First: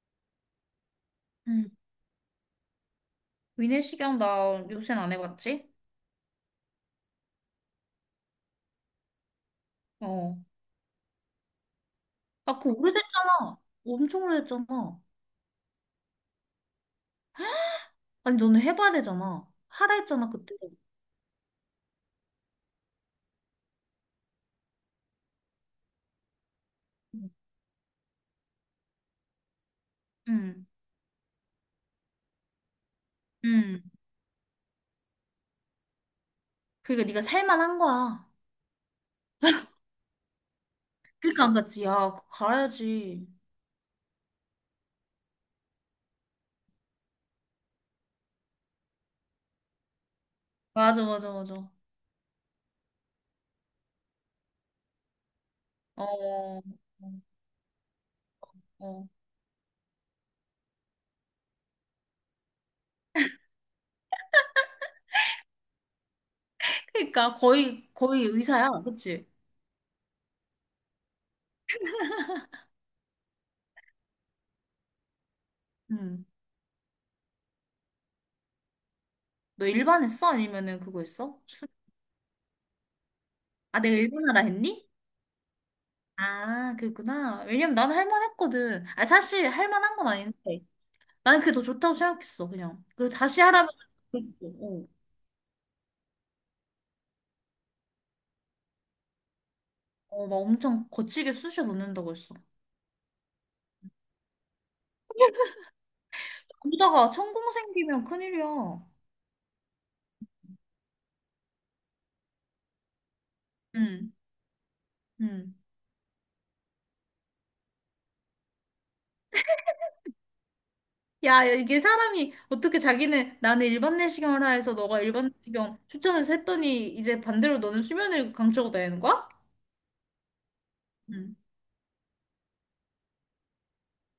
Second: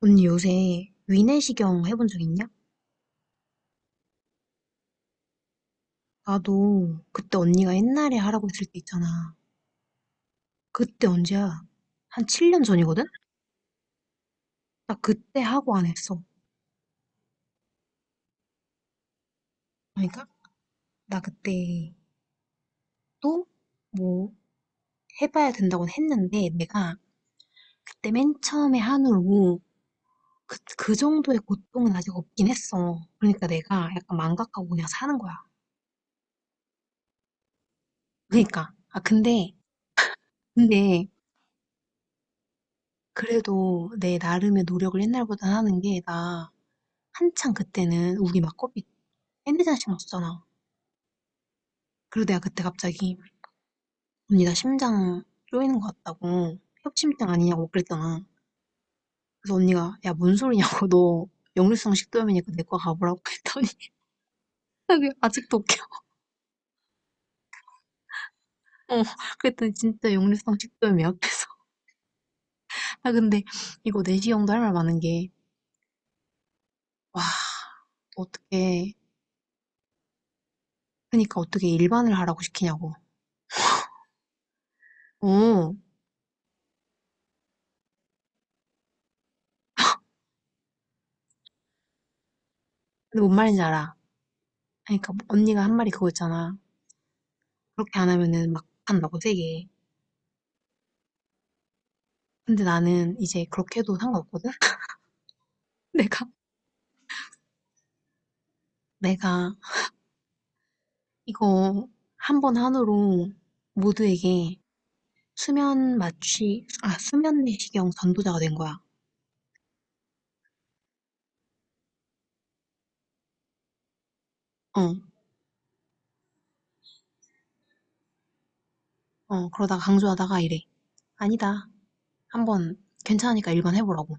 언니 요새 응. 위내시경 해본 적 있냐? 위내시경 나 요새는 안 해봤지? 나도 그때 언니가 옛날에 하라고 했을 때 있잖아. 어. 그때 언제야? 한 아, 7년 그거 전이거든? 오래됐잖아. 엄청 나 오래됐잖아. 그때 하고 안 했어. 아니, 너는 해봐야 되잖아. 하라 그러니까 했잖아, 그때. 나 그때 또 뭐 해봐야 된다고 했는데 내가 그때 맨 처음에 한후로 그, 응. 그 정도의 고통은 아직 없긴 했어. 그러니까 응. 내가 약간 망각하고 그냥 사는 거야. 그러니까 네가 살만한 거야. 그러니까 근데 그러니까 안 갔지. 야, 그거 가야지. 그래도 내 나름의 노력을 옛날보다 하는 게나 한창 그때는 우리 막 코피 밴드장 신경 었잖아. 맞아, 맞아, 맞아. 그리고 내가 그때 갑자기 언니 나 심장 쪼이는 것 같다고 어, 어. 협심증 아니냐고 그랬잖아. 어. 그래서 언니가 야 뭔 소리냐고 너 역류성 식도염이니까 내과 가보라고 했더니 그게 아직도 웃겨. 그러니까 거의, 거의 의사야. 어, 그치? 그랬더니 진짜 역류성 식도염이야. 그래서 근데 이거 내시 형도 할 말 많은 게 응. 와 어떻게. 너 일반 했어? 아니면은 그거 그러니까 했어? 어떻게 일반을 하라고 시키냐고. 아, 내가 일반하라 했니? 어, 아, 그랬구나. 왜냐면 나는 할만했거든. 아, 사실 할만한 건 아닌데. 나는 그게 더 좋다고 생각했어, 그냥. 그리고 근데 뭔 다시 말인지 하라면, 알아. 그랬고, 그러니까 언니가 한 말이 그거 있잖아. 그렇게 안 하면은 막 한다고 세게. 어, 어, 막 엄청 거치게 쑤셔 넣는다고 했어. 근데 나는 이제 그렇게 해도 상관없거든? 내가, 그러다가 천공 생기면 큰일이야. 내가 이거 한 번 한으로 응, 모두에게 응. 수면 내시경 전도자가 된 거야. 야, 야, 이게 사람이 어떻게 자기는 나는 일반 내시경을 하라 해서 어, 너가 일반 내시경 추천해서 했더니 이제 반대로 너는 수면을 강추하고 다니는 거야? 그러다가 강조하다가 이래. 응. 아니다. 한 번 괜찮으니까 일반 해보라고.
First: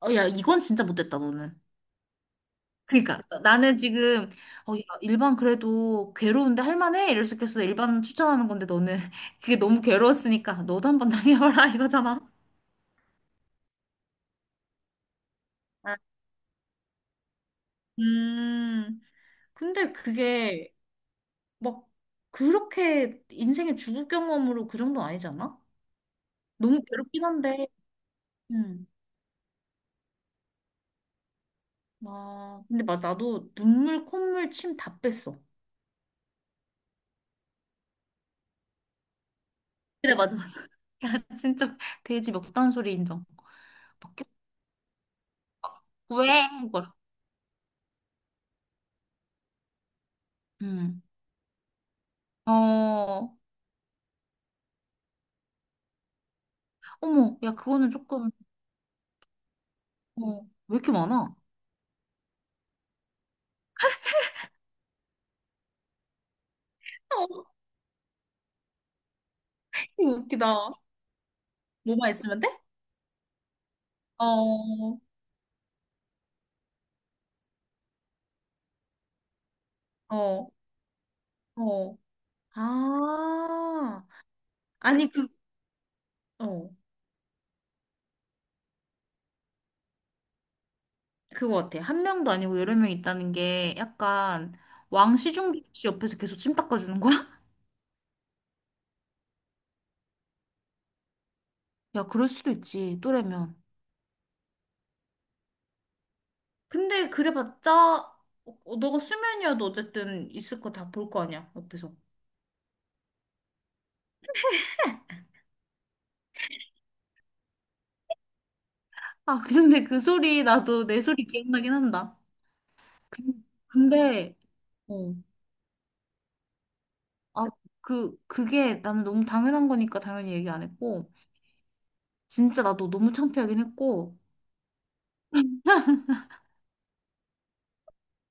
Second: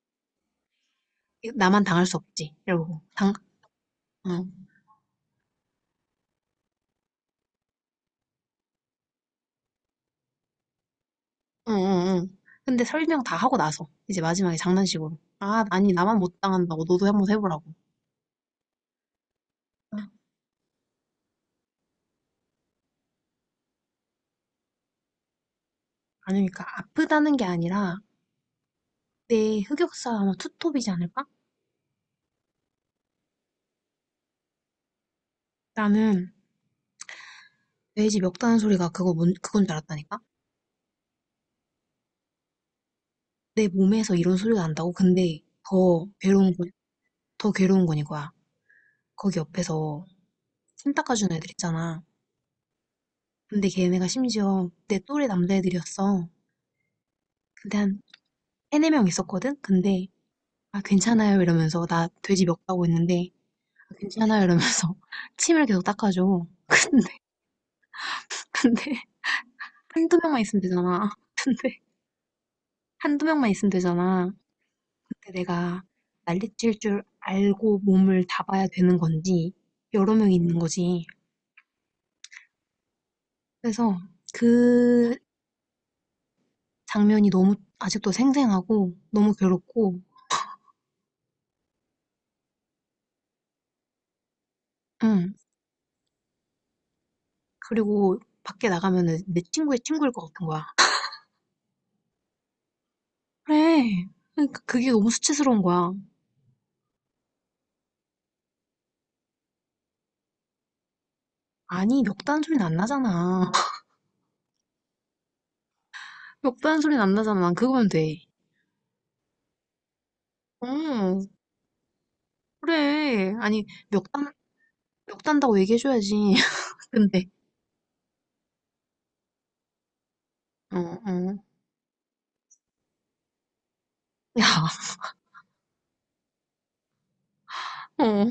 어, 야, 이건 진짜 못됐다, 너는. 나만 당할 수 없지. 이러고. 그러니까 어, 나는 지금 응, 어, 야, 일반 그래도 괴로운데 할만해 이럴 수 있겠어 일반 추천하는 건데 너는 그게 너무 괴로웠으니까 너도 한번 당해봐라 응, 이거잖아. 응. 근데 설명 다 하고 나서 이제 마지막에 장난식으로. 아, 나만 못 당한다고. 너도 한번 해보라고. 음 근데 그게 막 그렇게 인생의 죽을 경험으로 그 정도 아니잖아? 아니, 니까 너무 괴롭긴 아프다는 게 한데 아니라 음아 내 흑역사 아마 투톱이지 않을까? 근데 막 나도 눈물 콧물 침 다 뺐어. 나는 돼지 멱다는 소리가 그거 그건 줄 그래, 알았다니까? 맞아, 맞아. 야, 진짜 돼지 먹던 소리 인정. 내 몸에서 막 이런 소리가 난다고? 근데 더 왜? 괴로운 건, 이걸. 더 괴로운 건 이거야. 거기 옆에서 침 음. 닦아주는 애들 있잖아. 어. 근데 걔네가 심지어 내 또래 남자애들이었어. 어머, 야, 근데 그거는 한 조금, 세네 명 있었거든? 근데, 어, 왜 아, 이렇게 많아? 괜찮아요. 이러면서 나 돼지 멱다고 했는데, 아, 괜찮아요. 이러면서 침을 계속 닦아줘. 근데, 어, 근데 이거 한두 명만 있으면 웃기다. 되잖아. 근데, 뭐만 있으면 돼? 한두 명만 있으면 되잖아. 어, 그때 내가 난리칠 줄 알고 몸을 잡아야 되는 건지 여러 명이 어, 있는 거지. 어. 그래서 아, 아니, 그 그, 어, 장면이 너무 아직도 생생하고 너무 괴롭고, 그거 같아. 한 명도 아니고 여러 명 있다는 게 약간 왕 응. 시중기 씨 옆에서 계속 침 닦아주는 거야? 그리고 밖에 나가면 내 친구의 친구일 것 같은 거야. 야, 그럴 수도 있지, 또래면. 그래. 그러니까 그게 너무 수치스러운 거야. 근데 그래봤자, 어, 어, 너가 수면이어도 어쨌든 있을 거 다 볼 거 아니야, 옆에서. 아니, 멱단 소리는 안 나잖아. 멱단 소리는 안 나잖아. 난 그거면 돼. 아, 근데 그 소리, 나도 내 어, 소리 기억나긴 한다. 그래. 근- 아니, 멱단, 근데, 어, 멱단다고 얘기해줘야지. 근데, 아, 그, 그게 나는 너무 당연한 거니까 당연히 얘기 안 어, 했고, 어. 진짜 나도 너무 창피하긴 했고, 야, 어.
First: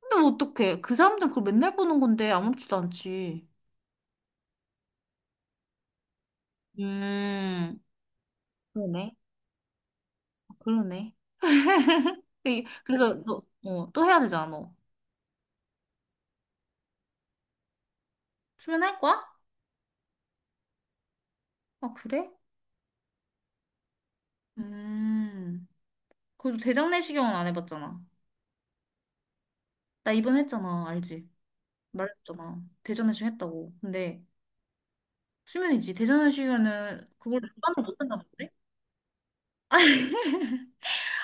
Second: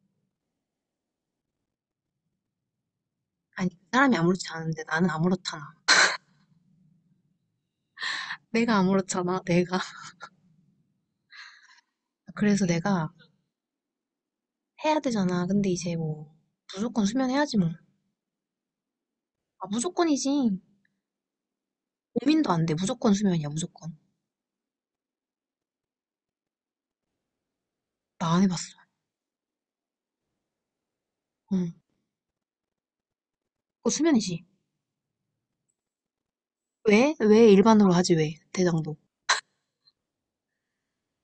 근데 뭐 어떡해. 그 사람들 그걸 맨날 보는 건데 아무렇지도 않지. 아니, 그 사람이 아무렇지 않은데 나는 아무렇잖아. 음, 내가 그러네. 아무렇잖아, 내가. 아, 그러네. 그- 그래서 내가 그래서 너, 어, 또 해야 되잖아, 너. 해야 되잖아. 근데 이제 뭐, 무조건 수면해야지 뭐. 수면할 거야? 아, 무조건이지. 아, 그래? 고민도 안 돼. 무조건 수면이야, 무조건. 음. 그래도 대장 내시경은 안 해봤잖아. 나 안 해봤어. 나 이번 했잖아, 알지? 응. 말했잖아. 대장 내시경 했다고. 그거 근데 수면이지. 수면이지. 대장 내시경은 왜? 그걸 왜 안 받는 일반으로 못 하지, 왜? 한다던데? 대장도.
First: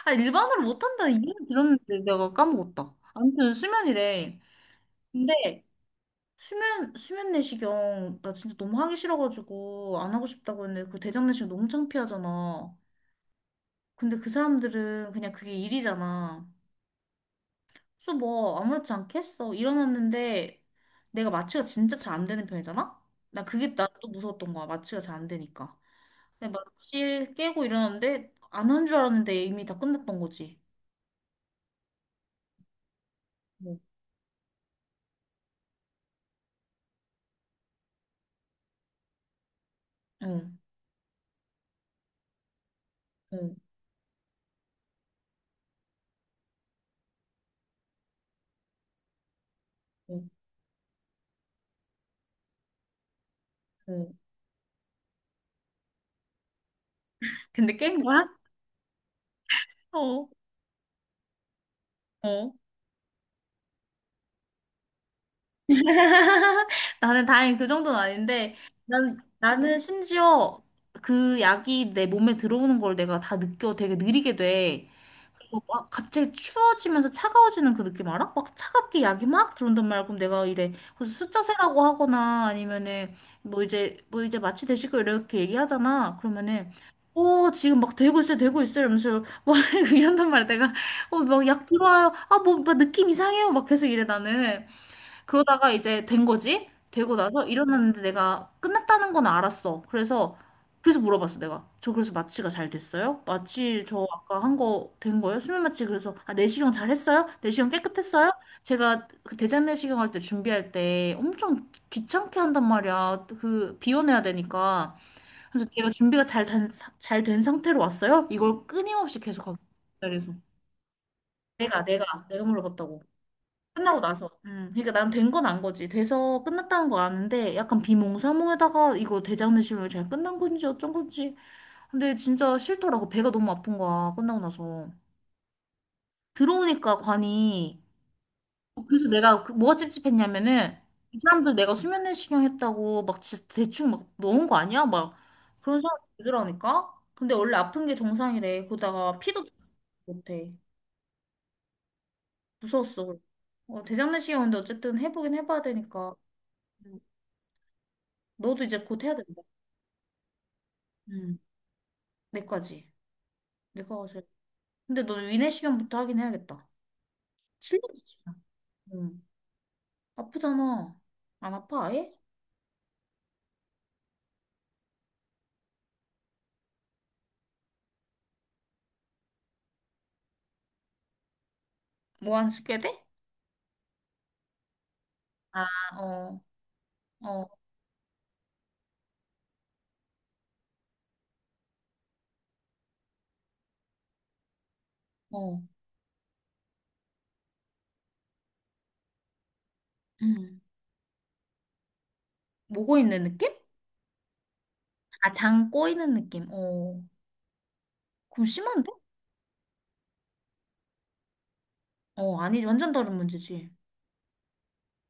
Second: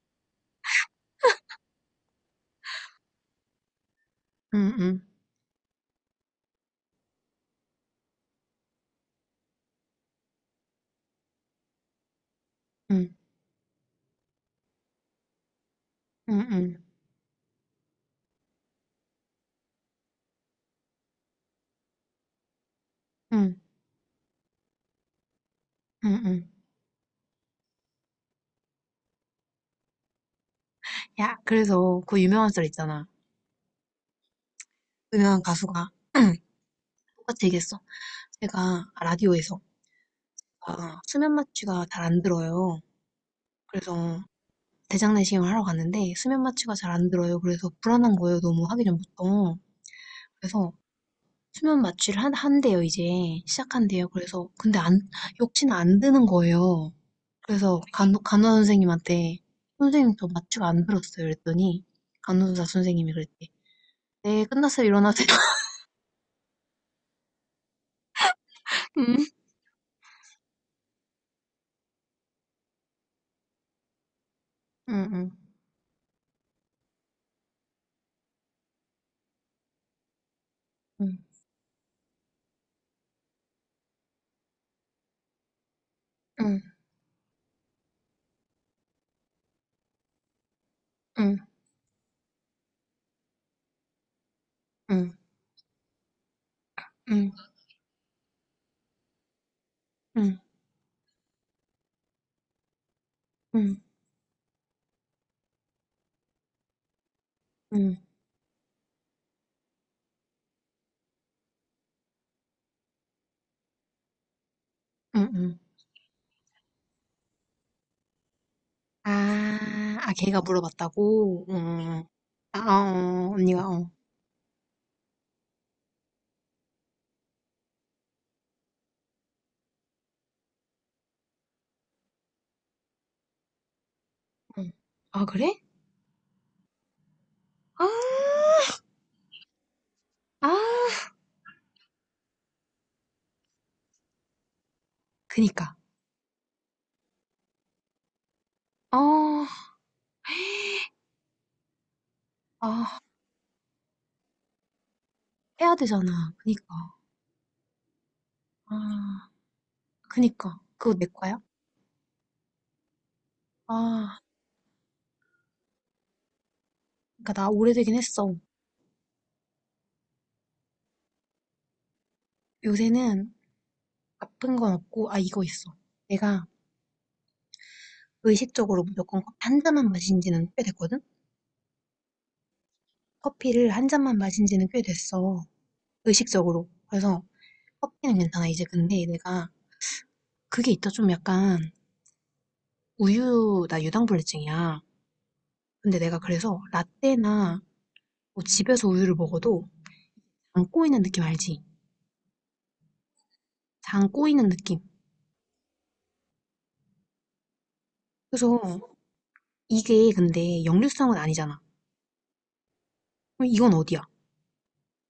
아, 일반으로 못한다 이름 들었는데 내가 까먹었다. 아무튼 수면이래. 응, 응, 근데 수면 내시경 나 진짜 너무 하기 싫어가지고 안 하고 싶다고 했는데 그 대장 내시경 너무 창피하잖아. 응, 근데 그 사람들은 그냥 그게 응, 일이잖아. 응, 응, 그래서 뭐 아무렇지 않게 했어. 일어났는데 내가 마취가 진짜 잘 안 되는 편이잖아. 나 응, 그게 나 또 무서웠던 거야. 마취가 잘 안 되니까. 응. 응. 근데 마취 깨고 일어났는데 안 한 줄 알았는데 이미 다 끝났던 거지. 야, 그래서 그 유명한 썰 있잖아. 뭐, 유명한 가수가 똑같이 얘기했어. 제가 라디오에서 응, 아, 수면 마취가 잘 안 들어요. 응, 그래서 대장내시경을 하러 갔는데 수면 마취가 잘 안 들어요. 그래서 불안한 거예요. 너무 하기 전부터. 응. 그래서 수면 마취를 한대요, 이제. 시작한대요. 응. 그래서 근데 안, 역시나 안 드는 거예요. 근데 그래서 깬 거야? 간호 선생님한테 선생님 저 어. 마취가 안 들었어요. 그랬더니 어. 간호사 선생님이 그랬대. 네, 끝났어요. 일어나세요. 나는 다행히 그 정도는 아닌데, 응, 나는 심지어 그 약이 내 몸에 들어오는 걸 내가 다 느껴 되게 느리게 돼. 응, 응, 그거 막 갑자기 추워지면서 차가워지는 그 느낌 알아? 막 차갑게 약이 막 들어온단 말이야. 그럼 내가 이래 그래서 숫자 세라고 하거나 아니면은 뭐 이제 마취 되시고 이렇게 얘기하잖아. 응, 그러면은 오 지금 막 되고 있어요, 되고 있어요, 이러면서 막 이런단 말이야. 내가 어 응, 막 약 들어와요. 아 뭐 막 느낌 이상해요. 막 계속 이래 나는. 응, 그러다가 이제 된 거지? 되고 응, 나서 응, 일어났는데 내가 끝났다는 건 알았어. 그래서 응, 그래서 물어봤어 내가. 저 그래서 마취가 잘 됐어요? 응, 응, 마취 저 아까 한 거 된 거예요? 수면 마취. 그래서 아 내시경 잘 했어요? 내시경 응, 깨끗했어요? 제가 그 대장 내시경 할 때 준비할 때 엄청 귀찮게 한단 말이야. 그 비워내야 되니까. 응, 응. 그래서 제가 준비가 잘된잘된 상태로 왔어요? 이걸 끊임없이 계속 하고 아, 아 그래서 걔가 물어봤다고? 응. 내가 응. 내가 내가 물어봤다고. 언니가, 어. 끝나고 나서. 그러니까 난 된 건 안 거지. 돼서 끝났다는 거 아는데 약간 비몽사몽에다가 이거 대장내시경이 잘 끝난 건지 어쩐 건지. 근데 진짜 싫더라고. 배가 너무 아픈 거야. 끝나고 응. 나서. 아, 그래? 들어오니까 관이 아, 어, 그래서 내가 그 뭐가 아, 찝찝했냐면은 이 사람들 내가 수면내시경 했다고 막 진짜 대충 막 넣은 거 아니야? 막 그니까. 그런 사람 들으라니까. 근데 원래 아픈 게 정상이래. 그러다가 피도 어, 못해. 아, 무서웠어. 어, 대장내시경인데 어쨌든 해보긴 해봐야 해야 되니까. 되잖아. 그니까. 음, 너도 이제 곧 해야 아, 된다. 그니까. 그거 내 응, 거야? 내 거지. 내 거가 아, 제일. 근데 너는 위내 시경부터 하긴 해야겠다. 그니까 나 오래되긴 실력이지. 했어. 응. 아프잖아. 안 아파, 아예? 요새는 아픈 건 없고, 아, 이거 있어. 내가 의식적으로 무조건 커피 한 잔만 마신 지는 꽤 됐거든? 뭐안 쓰게 돼? 커피를 한 잔만 마신 지는 꽤 됐어. 아, 어, 의식적으로. 그래서 어, 커피는 괜찮아, 이제. 근데 내가 그게 있다 좀 약간 우유, 나 유당불내증이야. 어. 근데 내가 그래서 라떼나 뭐 집에서 우유를 먹어도 응. 장 꼬이는 느낌 알지? 모고 있는 느낌? 장 꼬이는 느낌. 아, 장 꼬이는 느낌. 어. 그럼 그래서 심한데? 이게 근데 역류성은 아니잖아. 어, 아니, 완전 다른 그럼 문제지. 이건 어디야?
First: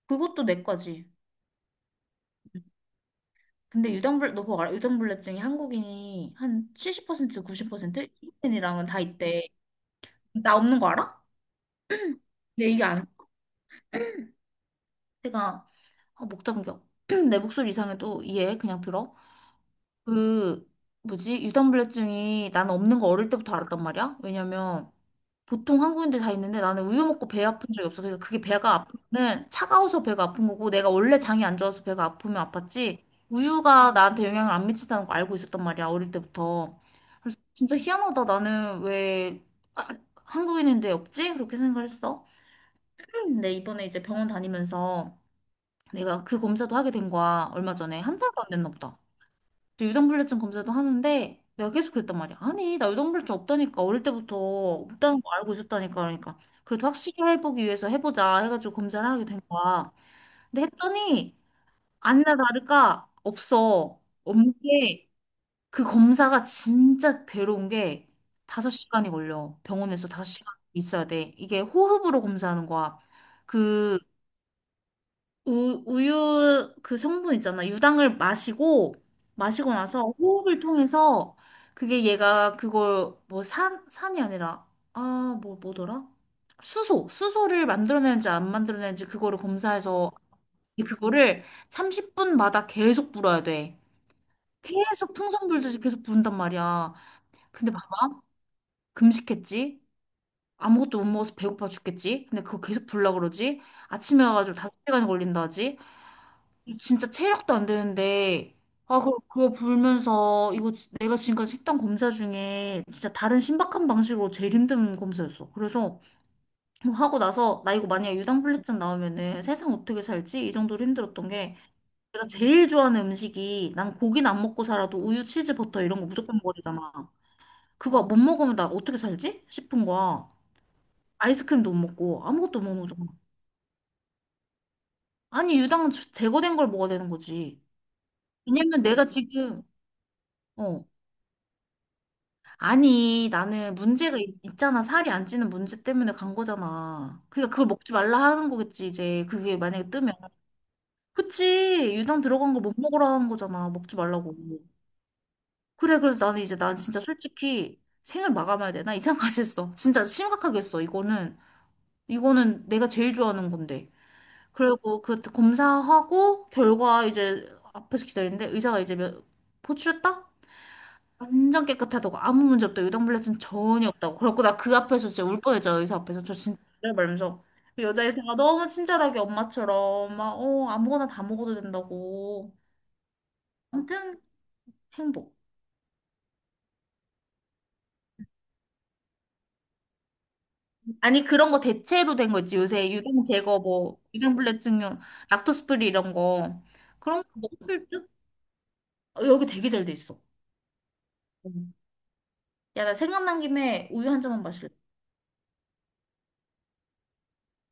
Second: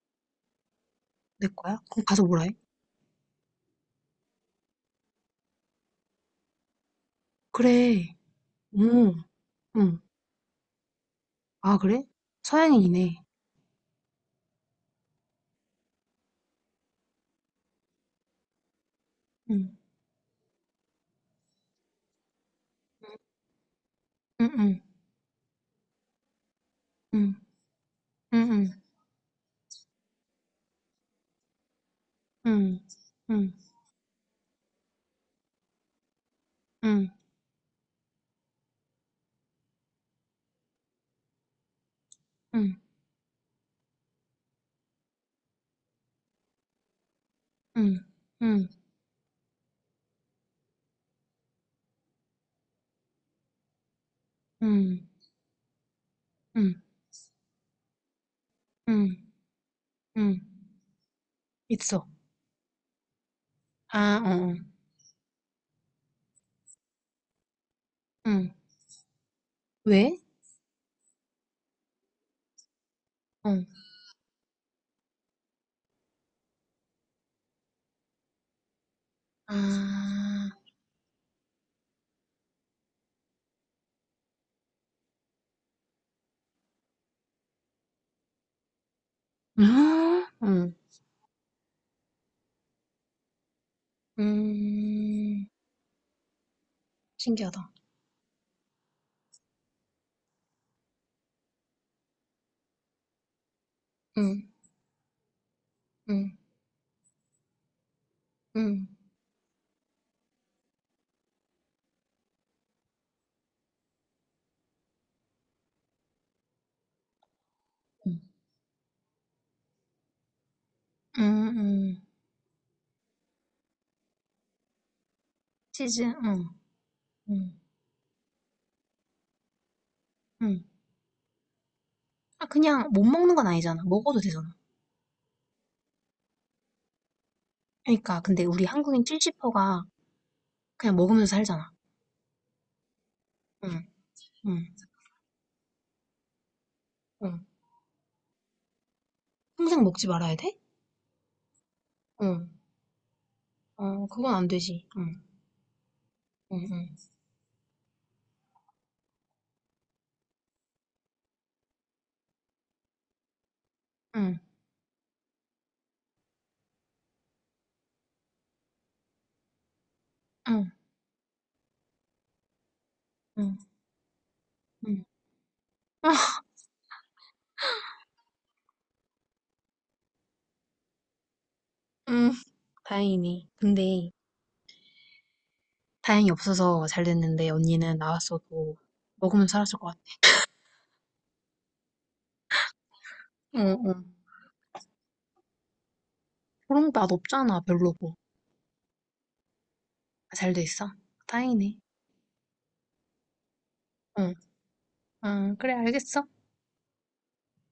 그것도 내과지. 내 거야? 그럼 가서 뭐라 해? 근데 너 그거 알아? 유당불내증이 한국인이 한 70%, 90%? 그래. 이인이랑은 다 응, 있대. 응. 나 없는 거 알아? 아, 그래? 근데 이게 안, 서양인이네. 내가 아, 목 잠겨. 내 목소리 이상해도 이해해. 그냥 들어. 응, 그, 뭐지? 유당불내증이 나는 없는 거 어릴 때부터 알았단 말이야. 응, 응, 왜냐면 보통 한국인들 다 있는데 나는 우유 먹고 응, 배 아픈 적이 없어. 그러니까 그게 배가 응, 아프면 차가워서 배가 아픈 거고 내가 원래 장이 안 좋아서 배가 아프면 응, 아팠지. 응, 우유가 나한테 영향을 안 미친다는 거 알고 있었단 말이야. 어릴 때부터. 응, 그래서 진짜 희한하다. 나는 왜 아, 한국인인데 없지? 그렇게 생각을 했어. 응, 근데 이번에 이제 병원 다니면서 내가 그 검사도 하게 된 거야. 얼마 응, 전에 응, 한 달도 안 응, 됐나 보다. 그래서 유당불내증 검사도 하는데 내가 계속 그랬단 말이야. 아니, 나 유당불내증 없다니까. 어릴 때부터 응, 없다는 거 알고 있었다니까. 그러니까 응, 응, 그래도 확실히 해보기 위해서 해보자 해가지고 검사를 응. 하게 된 거야. 응. 근데 했더니 있어. 아니나 다를까 없어. 아, 응 없는 어. 게 그 검사가 진짜 괴로운 게 응. 5시간이 걸려. 병원에서 왜? 5시간 있어야 돼. 이게 호흡으로 검사하는 거야. 어. 그 우유 그 성분 있잖아. 유당을 마시고 나서 아. 호흡을 통해서 그게 얘가 그걸 뭐 산이 아니라, 아, 뭐더라? 수소를 만들어내는지 안 만들어내는지 그거를 검사해서 아, 응. 그거를 30분마다 계속 불어야 돼. 계속 음. 풍선 불듯이 계속 부른단 말이야. 신기하다. 근데 막 금식했지? 아무것도 못 먹어서 배고파 죽겠지? 근데 그거 계속 불라 그러지? 아침에 응. 와가지고 5시간이 걸린다 하지? 응. 이 진짜 체력도 안 되는데 응. 아 그거 불면서 이거 지- 내가 지금까지 했던 검사 중에 진짜 다른 신박한 방식으로 제일 힘든 검사였어. 그래서 뭐 하고 나서 나 이거 만약에 응. 유당불내증 나오면은 세상 어떻게 살지? 이 정도로 응. 힘들었던 게 응. 내가 제일 좋아하는 음식이 난 고기는 안 먹고 살아도 우유, 치즈, 버터 이런 치즈. 거 무조건 응. 먹으잖아. 응. 그거 못 먹으면 나 어떻게 살지? 싶은 거야. 응. 아이스크림도 못 먹고 아 아무것도 못 그냥 못 먹잖아. 먹는 건 아니잖아. 먹어도 되잖아. 아니 유당은 제거된 걸 먹어야 되는 거지. 그러니까 근데 우리 왜냐면 한국인 내가 지금 찔찌퍼가 어. 그냥 먹으면서 살잖아. 아니, 나는 응. 문제가 있- 응. 있잖아. 살이 안 찌는 문제 때문에 간 거잖아. 응. 그러니까 그걸 먹지 말라 하는 거겠지, 이제. 그게 평생 만약에 먹지 뜨면. 말아야 돼? 그치. 유당 응. 들어간 걸 못 먹으라 하는 거잖아. 먹지 어, 그건 말라고. 안 되지. 응. 그래, 그래서 나는 이제 응. 난 응. 진짜 솔직히 생을 마감해야 돼. 나 이상까지 했어. 진짜 심각하게 했어. 이거는, 이거는 내가 제일 좋아하는 건데. 응. 그리고 그 검사하고 결과 이제 앞에서 기다리는데 의사가 이제 몇, 포출했다? 응. 완전 깨끗하다고 아무 문제 없다고 유당불내증 전혀 없다고 그래갖고 나 그 응. 응. 앞에서 진짜 울 뻔했죠. 의사 앞에서 저 진짜 말면서 그 여자 의사가 너무 친절하게 엄마처럼 막 어 아무거나 다 먹어도 응. 된다고. 다행이네. 근데 아무튼 행복. 다행히 없어서 잘 됐는데 언니는 나왔어도 먹으면 살았을 것 같아. 아니 그런 거 대체로 된 거 있지 요새 유당 제거 어, 뭐 어. 유당불내증용 락토스 프리 이런 거 그런 맛 그런 거 없잖아, 먹을 듯? 별로고. 어, 여기 되게 잘 돼 있어. 아, 잘 돼 있어? 다행이네. 야 나 생각난 김에 우유 한 응 잔만 마실래? 아, 그래, 알겠어.